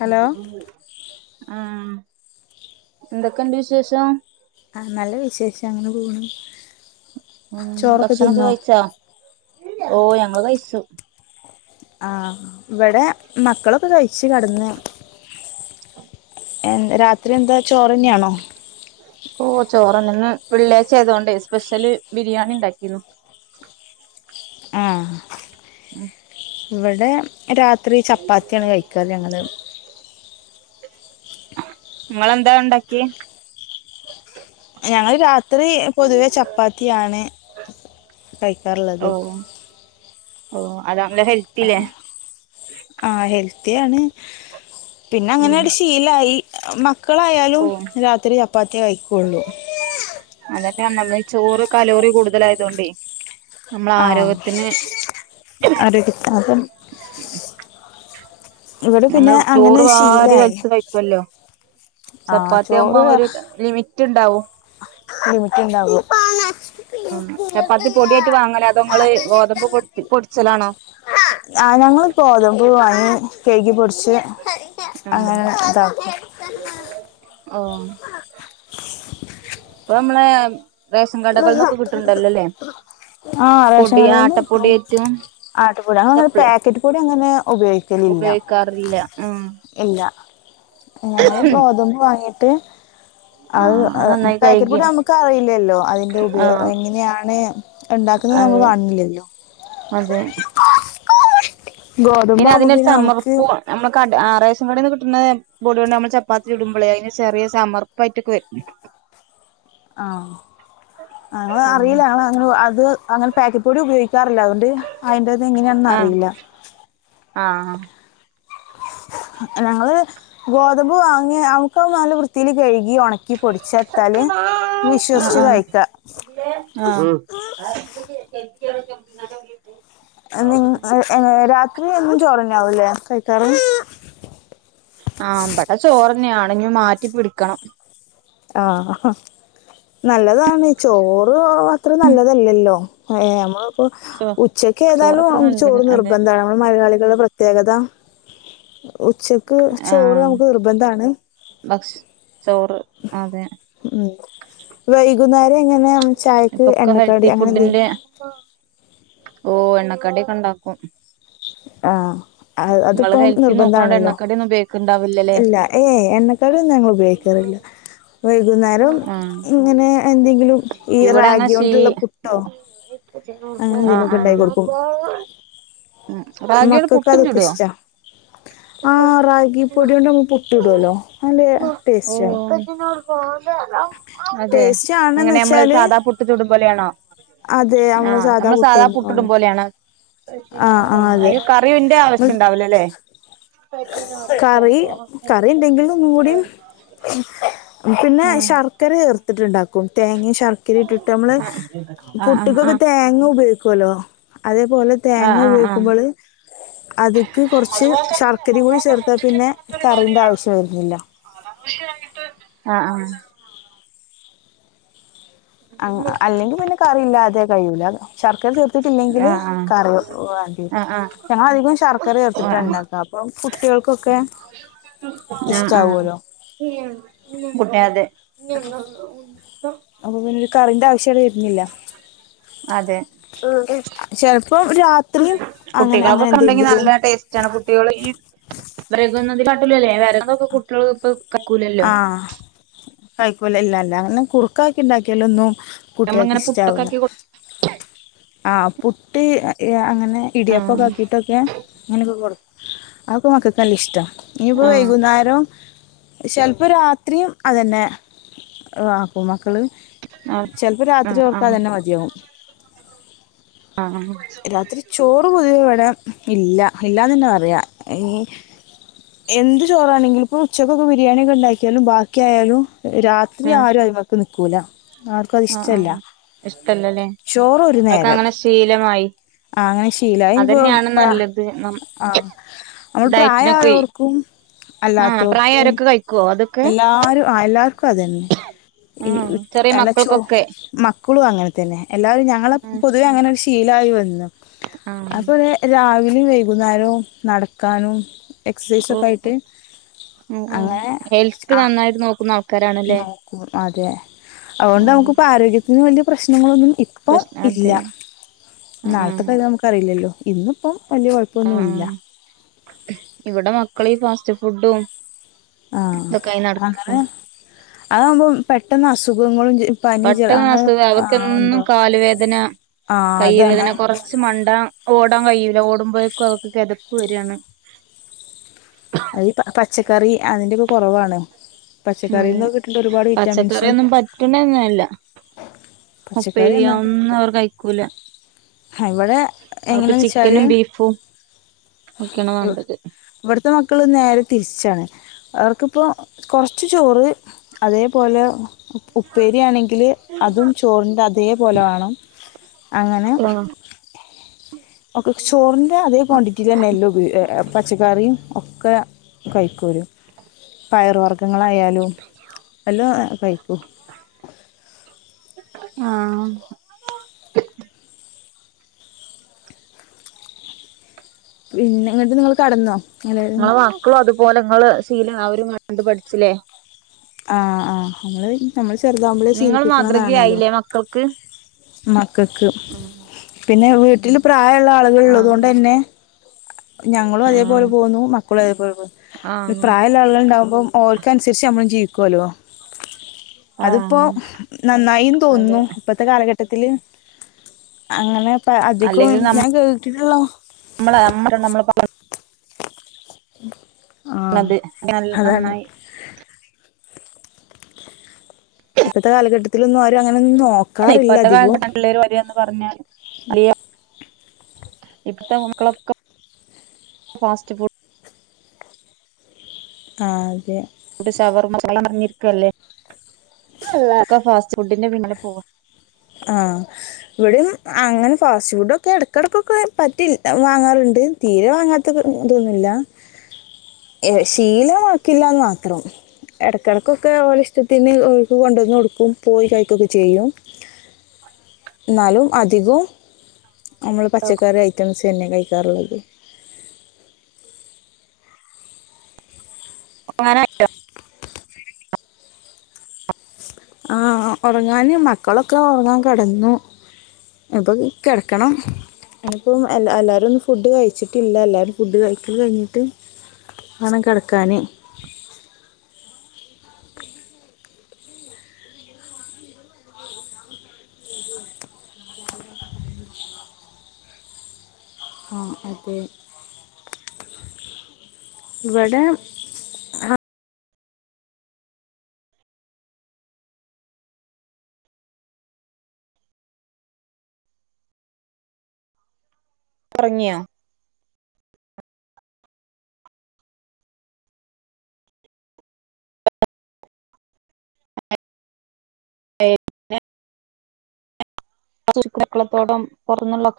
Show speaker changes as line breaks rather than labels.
Hello
ആഹ് എന്തൊക്കെണ്ട് വിശേഷം
ആഹ് നല്ല വിശേഷം അങ്ങനെ പോണ്
ഉം
ചോറൊക്കെ
ഭക്ഷണൊക്കെ
തിന്നോ
കഴിച്ചാ ഓ ഞങ്ങള് കഴിച്ചു
ആഹ് ഇവിടെ മക്കളൊക്കെ കഴിച്ചു കടന്ന് എൻ രാത്രി എന്താ ചോറ്ന്നെയാണോ
ഓഷ് ചോറെന്നെ ഇന്ന് വെള്ളിയാഴ്ച്ചായതോണ്ടേ സ്പെഷ്യല് ബിരിയാണി ഉണ്ടാക്കിനു.
ആഹ്
ഉം
ഇവിടെ രാത്രി ചപ്പാത്തിയാണ് കഴിക്കാ ഞങ്ങള്.
ഇങ്ങളെന്താ ഇണ്ടാക്കിയെ?
ഞങ്ങള് രാത്രി പൊതുവേ ചപ്പാത്തിയാണ് കഴിക്കാറ്ള്ളത്.
ഓഹ് അതാണ്ലോ ഹെൽത്തില്ലേ?
ആഹ് ഹെൽത്തിയാണ് പിന്നെ
ഉം
അങ്ങനെട് ശീലായി മ ക്കളായാലും
ഓ
രാത്രി ചപ്പാത്തി കഴിക്കൊള്ളൂ.
അതെന്നെഞപറ്ഞ് ചോറ് കലോറി കൂടുതലായതോണ്ടെ
ആ
നമ്മളാരോഗ്യത്തിന്
ആരോഗ്യ അപ്പം ഇവിടെ പിന്നെ
നമ്മൾ
അങ്ങനെ
ചോറ് വാരി
ശീലായി
വലിച്ച് കഴിക്കല്ലോ
ആ
ചപ്പാത്തിയാവുമ്പൊര് ലിമിറ്റ്ണ്ടാവും.
ലിമിറ്റ്ണ്ടാകും.
ഉം ചപ്പാത്തി പൊടിയായിട്ട് വാങ്ങലാ അതോങ്ങള് ഗോതമ്പ് പൊ പൊടിച്ചലാണോ?
ആഹ് ഞങ്ങൾ കോതമ്പ് വാങ്ങി കെഴ്കി പൊടിച്ച്
ആഹ്
അങ്ങനെ താക്കും.
ഓഹ് ഇപ്പ നമ്മളെ റേഷൻ കടകളന്നൊക്കെ കിട്ടുണ്ടല്ലോല്ലേ?
ആഹ് റേഷൻ
പൊടി
കടേന്ന് കിട്ടും.
ആട്ടപ്പൊടിയേറ്റും
ആട്ടപുടി അങ്ങളങ്ങനെ
സപ്ലി
പാക്കറ്റ് പൊടി അങ്ങനെ ഉപയോഗിക്കലില്ല.
ഉപയോഗിക്കാറില്ല ഉം
ഇല്ല ഞങ്ങള് ഗോതമ്പ് വാങ്ങിട്ട് അഅ്
ആഹ് അത് നന്നായി
അെപാക്കറ്റ്
കഴുകി
പുടി നമുക്കറിയില്ലല്ലോ. അതിന്റെ ഉപയോ
ആഹ്
എങ്ങനെയാണ് ഇണ്ടാക്കുന്നത് നമ്മൾ
അതെ
കാൺണില്ലല്ലോ. ആകുമ്പോൾ പിന്നെ നമുക്ക്
പിന്നതിനൊര്ച്ചമർപ്പു നമ്മക്ക് ആഹ് റേഷൻ കടേന്ന് കിട്ടണ പൊടിയോണ്ട് നമ്മൾ ചപ്പാത്തി ചുടുമ്പളെ അയ്ന് ചെറിയ ചമർപ്പായിട്ട് പോയ്
[inaudible] ആഹ്
ഉം
അങ്ങ്ളറിയില്ല ആള ങ്ങള് അത് അങ്ങന പാക്കറ്റ് പൊടി ഉപയോഗിക്കാറില്ല അതൊ
അഹ് ആഹ്
ഞങ്ങള് ഗോതമ്പ് വാങ്ങി അമുക്കാവു നല്ല വൃത്തിൽ കഴുകി ഒണ ക്കി പൊടിച്ചെടുത്താല് വിശ്വസിച്ച്
ആഹ്
കഴിക്ക
ആഹ് [unintelligible]
അ നിങ്ങ് എഏ രാത്രി എന്നും ചോറന്നാവൂല്ലേ കഴിക്കാറ്
ആ ഇബടെ ചോറന്നേണ് ഞി മാറ്റി പിടിക്കണം
ആഹ് ഹ നല്ലതാണ് ചോറു ത്ര നല്ലതല്ലല്ലോ ഏ നമ്മളിപ്പോ
സോ
ഉച്ചക്കേതാലും
ചോറത്ര
മ്ക്ക്
നല്ലത്
ചോറ്
അതെ
നിർബന്ധാ മലയാളികൾടെ പ്രത്യേകത ഉച്ചക്ക് ചോറ് നമുക്ക് നിർബന്ധാണ്
ഭക്ഷ് ചോറ് അതെ
ഉം വൈകുന്നേരങ്ങനെ ചായക്ക് എണ്ണക്കടി അങ്ങനെന്തേ
ഓഹ് എണ്ണക്കടി ക്കെ ഉണ്ടാക്കും
ആഹ് അഹ്
നിങ്ങള്
അത്പ്പം
ഹെൽത്തി നോക്കണോണ്ട്
നിർബന്ധാണല്ലോ
എണ്ണക്കടിയൊന്നും ഉപയോഗിക്കണ്ടാവില്ലല്ലേ
ഇല്ല എഏയ് എണ്ണക്കടിയൊന്നു ഞങ്ങൾ ഉപയോഗിക്കാറില്ല വൈകുന്നേരം
ആഹ്
ഇങ്ങനെ എന്തെങ്കിലും ഈ
ഇവിടെ അങ്ങ ശീ
റാഗിയോണ്ടുള്ള പുട്ടോ അങ്ങനെ
ആഹ്
എന്തെങ്കിലുമൊക്കെ
ആഹ് ഉം റാഗിയോണ്ട് പുട്ടും ചുടുവോ
മക്കക്കതൊക്കിഷ്ട ആ റാഗി പൊടിയൊണ്ട് നമ്മൾ പുട്ടൂടുല്ലോ നല്ലേ ടേസ്റ്റാ
അതെ
ടേസ്റ്റ് ആണെന്ന്
ങ്ങനെ നമ്മള്
വെച്ചാൽ
സാധാ പുട്ട് ചുടും പോലേണോ
അതെ നമ്മൾ
ആഹ് നമ്മള് സാധാ
പുട്ടിടുന്ന
പുട്ടുടും
പോലെ
പോലേണ്
ആ ആ
ആഹ്
അതെ
അയ്‌ന് കറിവിന്റെ
നമ്മൾ
ആവശ്യണ്ടാവുലല്ലേ
കറി കറി ഉണ്ടെങ്കിൽ ഒന്നും കൂടിയും
[unintelligible]
പിന്നെ
ആഹ്
ശർക്കര ചെർത്ത്ട്ട്ണ്ടാക്കും തേങ്ങേ ശർ ക്കിരി ഇട്ടിട്ട് നമ്മള്
ആഹ് ആഹ്
പുട്ടിക്കൊക്കെ
ആഹ്
തേങ്ങ ഉപയോഗിക്കുവലോ അതേപോലെ തേങ്ങ
ആഹ് ആഹ് ആഹ്
ഉപയോഗിക്കുമ്പള് അതിക്ക് കൊറച്ച് ശർക്കരേകൂടി ചേർത്താ പിന്നെ കറീന്റെ ആവശ്യംവരുന്നില്ല
അങ്ങനാന്ന് പഷേ [unintelligible] ആഹ് ആഹ് [unintelligible]
അല്ലെങ്കി പിന്നെ കറിയില്ലാതെ കയ്യൂല ശർക്കര ചേർ ത്തിട്ടില്ലെങ്കില് കറി
ആഹ്
വാണ്ടിവരും
ആഹ്
ഞങ്ങളധികോം ശർക്കരചേർത്തിട്ടാണ്ടാക്ക അപ്പം കുട്ടികൾക്കൊക്കെ ഇസ്ട്ടാവൂല്ലോ
മുട്ടയതെ
അപ്പപിന്നൊരു കറിന്റെ ആവശ്യങ്ങട് വര്ണില്ല
അതെ
ഉം ചെലപ്പം രാ
കുട്ടികൾക്കൊക്കെണ്ടെങ്കി നല്ല ടേസ് റ്റാണ് കുട്ടികളീ വൈകുന്നതികാട്ടിലുംല്ലേ വരന്നൊക്കെ കുട്ടികള് പ്പ
ആഹ് കൈക്കൂല ഇല്ലല്ല ന്ന് കുറുക്കാക്കിണ്ടാക്കിയാലൊന്നും കുട്ടിയാക്ക്
നമ്മളിങ്ങനെ പുട്ടൊക്കെ
ഇഷ്ട്ടാവൂല
ആക്കി കൊടു
ആഹ് പുട്ട് യ അങ്ങനെ ഇടിയപ്പൊക്കെ
ആഹ്
ആക്കിട്ടൊക്കെ അങ്ങനെക്കെ കൊടുക്കും അതക്കെ മക്കക്ക് നല്ല ഇഷ്ട്ടാ ഇനിയിപ്പ
ആഹ്
വൈകുന്നാരം ചെലപ്പോ രാത്രി അതന്നെ ആക്കും മക്കള്
ആഹ്
ചെലപ്പോ രാത്രി
ആഹ്
ഓർക്കതന്നെ
ആഹ്
മതിയാവും
ആഹ്
രാത്രി ചോറ് പൊതുവേ ഇവ്ടെ ഇല്ല ഇല്ലാന്ന് തന്നെ പറയാം ഈ എന്ത് ചോറാണെങ്കിലും ഇപ്പം ഉച്ചക്കൊക്കെ ബിരിയാണിയൊക്കെ ഇണ്ടാക്കിയാലും ബാക്കിയായാലും രാ ത്രി
ആഹ്
ആരും അയിമെക്ക് നിക്കൂലാ ആർക്കും അഹ്
ആഹ്
ഇഷ്ടം ഇല്ലാ
ആഹ് ഇഷ്ടല്ലല്ലേ
ചോറ് ഒര്
അവർക്ക്
നേരം.
അങ്ങനെ ശീലമായി
ആഹ് അങ്ങനെ ശീലായി അഹ് ഇഞ്ഞ് ഇപ്പോ
അതന്നെയാണ്
പ്ര
നല്ലത് നം
ആഹ് നമ്മൾ പ്രായ
ഡയറ്റിനൊക്കെ
ആയോർക്കും
ആഹ്
അല്ലാത്തോർക്കും
പ്രായായോരൊക്കെ കഴിക്കുവോ അതൊക്കെ
എല്ലാരും ആഹ് എല്ലാർക്കും അതെന്നെ ഈ വ്
ചെറിയ
അല്ല ച്ചോ
മക്കൾക്കൊക്കെ
മക്കളും അങ്ങനെ തന്നെ എല്ലാരും ഞങ്ങളെ
ആഹ്
പൊതുവെ അങ്ങനെ ഒര് ശീലായി വന്നു. അപ്പ ഒര് രാവിലിം വൈകുന്നേരും നട്ക്കാനും
ഓ
എക്സൈസൊക്കെ ആയിട്ട് അങ്ങനെ
ട്ട്
ആ
നന്നായിട്ട് നോക്കുന്ന ആൾ
നോക്കും അതെ അയോണ്ട് നമുക്ക് ഇപ്പം ആരോഗ്യത്തിന് വല്യ പ്രശ്നങ്ങളൊന്നും ഇപ്പം
പ്രശ്ന
ഇല്ല.
അതെ ആ ആ
നാളത്തെ കാര്യം നമുക്ക് അറിയില്ലല്ലോ ഇന്ന് ഇപ്പം വല്യ കൊഴപ്പൊന്നും ഇല്ല
ഇവടെ മക്കൾ ഈ ഫാസ്റ്റ് ഫുഡും
ആഹ്
ഇതൊക്കെയായി നടക്ക
അങ്ങനെ അതാവുമ്പോ പെട്ടെന്ന് അസുഖങ്ങളും ജ പനി ജല
പട്ടെന്ന്
അങ്ങനെ
അസുഖാ
ആ
അവക്കെന്നും
ഉണ്ടോ
കാല് വേദന
ആ
കയ്യ്
അതാണ്
വേദന കൊറ ച്ച് മണ്ടാം ഓടാൻ കയ്യൂലാ ഓട്മ്പഴെക്കും അവക്ക് കെതപ്പ് വെരാണ്.
അത് ഈ പ പച്ചക്കറി അതിന്റെയൊക്കെ കൊറവാണ്.
അതെ
പച്ചക്കറിന്ന് ഒക്കെ കിട്ടണ്ടെ ഒരുപാട് വിറ്റാമിൻസും
പച്ചക്കറിയൊന്നും പറ്റണന്നല്ല
പച്ചക്കറി
ഉപ്പേരി
നന്നായിട്ട്
അതൊന്നും അവർ
കഴിക്കെണം ഹാ ഇവടെ
അവക്ക് ചിക്കനും ബീഫും ഒക്കെയാണ് വാണ്ടത്
ഇവട്ത്തെ മക്കൾ നേരെ തിരിച്ചാണ്. അവർക്ക് ഇപ്പോ കൊർച്ച് ചോറ് അതെ പോലെ ഉപ്പേരിയാണെങ്കിൽ അതും ചോറിൻ്റെ അതെ പോലെ വാണം അങ്ങനെ
ആഹ്
ഒക്കെ ചോറിന്റെ അതേ ക്വാണ്ടി റ്റിലെന്നെ എല്ലം ഉപയോ ഏഹ് എഹ് പച്ചക്കറിം ഒക്കെ കഴിക്കും ഓര് പയർ വർഗ്ഗങ്ങളായാലും എല്ലോം കഴിക്കും.
ആഹ്
പിന്നെ ഇങ്ങെട്ട് നിങ്ങെൾ കട്ന്നോ?
ഇങ്ങളെ മക്കളും അതുപോലെ ഇങ്ങളെ ശീലം അവരും കണ്ട് പഠിച്ച്ലെ?
ആഹ് ആഹ് നമ്മൾ [unintelligible] നമ്മൾ ചെറുതാവുമ്പളെ
നിങ്ങൾ
ശീലിപ്പിക്ക്ണതാണല്ലോ
മാതൃകയായില്ലേ മക്കൾക്ക്
മക്കക്ക് പിന്നെ വീട്ട്ൽ പ്രായം ഇള്ള ആളുകൾ
ആഹ്
ഇള്ളതോണ്ടെന്നെ ഞങ്ങളും
ആഹ്
അതേപോലെ
ആഹ്
പോന്നു മക്കളും അതേപോലെ പോന്നു പിന്നെ
ആഹ്
പ്രായ ഇള്ള ആളുകൾ ഇണ്ടാവുമ്പം ഓൽക്ക് അന്സെര്ച്ച് നമ്മളും ജീവിക്കോലോ അത് ഇപ്പോ
ആഹ്
നന്നായിന്ന്
അതെ
തോന്നുന്നു ഇപ്പത്തെ കാലഘട്ടത്തില് അങ്ങനെ ഇപ്പ അധിക്കും
അല്ലെങ്കിൽ
ഞാ കേട്ടിട്ട് ഇള്ള
നമ്മളെ നമ്മ അറിയെണ നമ്മളെ പാ
ആഹ്
പറഞ്ഞത്
അതാണെയ്
നന്നായി
ഇപ്പത്തെ കാലഘട്ടത്തിൽ ഒന്നും ആരും അങ്ങനൊന്നും നോ
അല്ലെയ് ഇപ്പത്തെ കാല [unintelligible] പിള്ളെര് വെരാന്ന് പർഞ്ഞാൽ വലിയ ഇപ്പത്തെ മക്കളൊക്കെ ഫാസ്റ്റ് ഫു
ആഹ് അതെ
ഷവർമ ഷവർമ നറിഞ്ഞിരിക്കല്ലേ എല്ലാർക്കും ഫാസ്റ്റ് ഫുഡിന്റെ പിന്നാലെ പോക
ആഹ് ഇവിടെ അങ്ങനെ ഫാസ്റ്റ് ഫുഡ ഒക്കെ ഇടക്കിടക്കൊക്കെ പറ്റിൽ വാങ്ങാറുണ്ട് തീരെ വാങ്ങാത്ത ഇതൊന്നുമില്ല ശീലമാക്കില്ലന്ന് മാത്രം ഇടയ്ക്കിടക്കൊക്കെ ഓല് ഇഷ്ടത്തിന് കൊണ്ടോന്ന് കൊടുക്കും പോയി കഴിക്കൊക്കെ ചെയ്യും എന്നാലും അധികവും നമ്മൾ പച്ചക്കറി ഐറ്റംസ് തന്നെയ കഴിക്കാറുള്ളത്
ഒർങ്ങാനായി
ആഹ് ഒറങ്ങാന് മക്കളൊക്കെ ഒറങ്ങാൻ കിടന്നു ഇപ്പക്ക്‌ കെടക്കണം എനിപ്പം എ എല്ലാവരുംന്നും ഫുഡ് കഴിച്ചിട്ടില്ല എല്ലാരും ഫുഡ് കഴിക്കല് കഴിഞ്ഞിട്ട് വേണം കിടക്കാന് ആഹ് അതെ ഇവടെ
ഒറങ്ങിയോ ഏതിന ചുരുക്കക്കളത്തോടം തൊറന്നുള്ള